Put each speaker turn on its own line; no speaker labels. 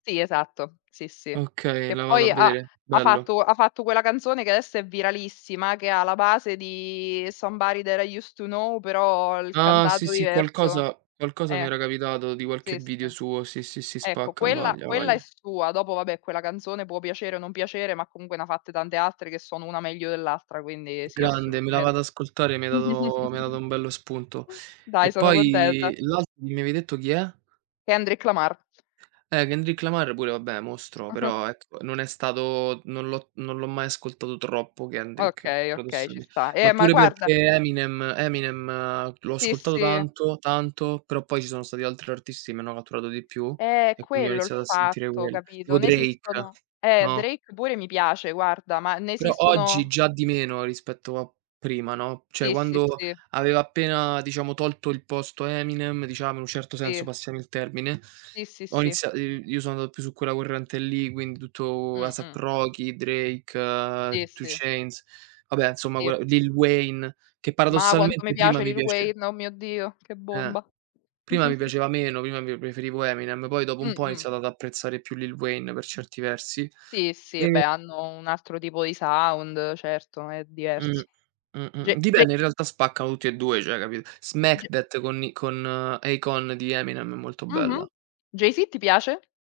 Sì, esatto, sì, sì.
Okay,
Che
la vado a
poi ha
vedere.
ha
Bello.
fatto ha fatto quella canzone che adesso è viralissima che ha la base di Somebody that I used to know, però il
Ah. Sì,
cantato
sì,
diverso.
qualcosa qualcosa mi
Eh,
era capitato di
sì,
qualche
sì.
video suo. Sì, sì, si
Ecco
spacca, a
quella
voglia, a
quella è
voglia.
sua, dopo vabbè quella canzone può piacere o non piacere, ma comunque ne ha fatte tante altre che sono una meglio dell'altra, quindi
G
sì,
grande, me la
assolutamen
vado ad ascoltare, mi hai dato mi hai dato un bello spunto.
Dai
E
sono contenta.
poi l'altro che mi avevi detto chi è?
Kendrick Lamar.
Eh, Kendrick Lamar pure, vabbè, mostro, però ecco non è stato non l'ho non l'ho mai ascoltato troppo Kendrick,
Okay, okay
paradossal
ci sta. Eh,
ma
ma
pure
guarda
perché Eminem Eminem l'ho
Sì,
ascoltato
sì.
tanto tanto, però poi ci sono stati altri artisti che m' hanno catturato di più
Eh. È
e quindi ho
quello il
iniziato a sentire
fatto
quelli.
capito?
Tipo
Ne
Drake,
esistono eh
no?
Drake pure mi piace guarda, ma ne
Però oggi
esistono
già di meno rispetto a prima, no, cioè
Sì, sì,
quando
sì.
aveva appena, diciamo, tolto, il posto a Eminem, diciamo, in un certo senso,
Sì.
passami il termine,
Sì, sì,
ho
sì.
iniziato i io sono andato più su quella corrente lì, quindi tutto
Mh
Asap
mh.
Rocky, Drake,
Sì,
Two
sì.
chains, vabbè insomma quella
Sì.
Lil Wayne che
Ma quanto mi
paradossalmente prima
piace
mi
Lil
piace
Wayne, o mio Dio che
Eh.
bomba!
Prima mi piaceva meno, prima mi preferivo Eminem, poi dopo un po' ho
Mh-mh.
iniziato ad apprezzare più Lill Wayne per certi versi
Sì, sì
e
beh hanno un altro tipo di sound certo è
Mh,
diverso.
mh,
J
mh.
J
Dipende in realtà spaccano tutti e due, cioè capi
J
Smack That con i con Akon di Eminem è molto
Mh-mh.
bella.
Jay-Z ti piace?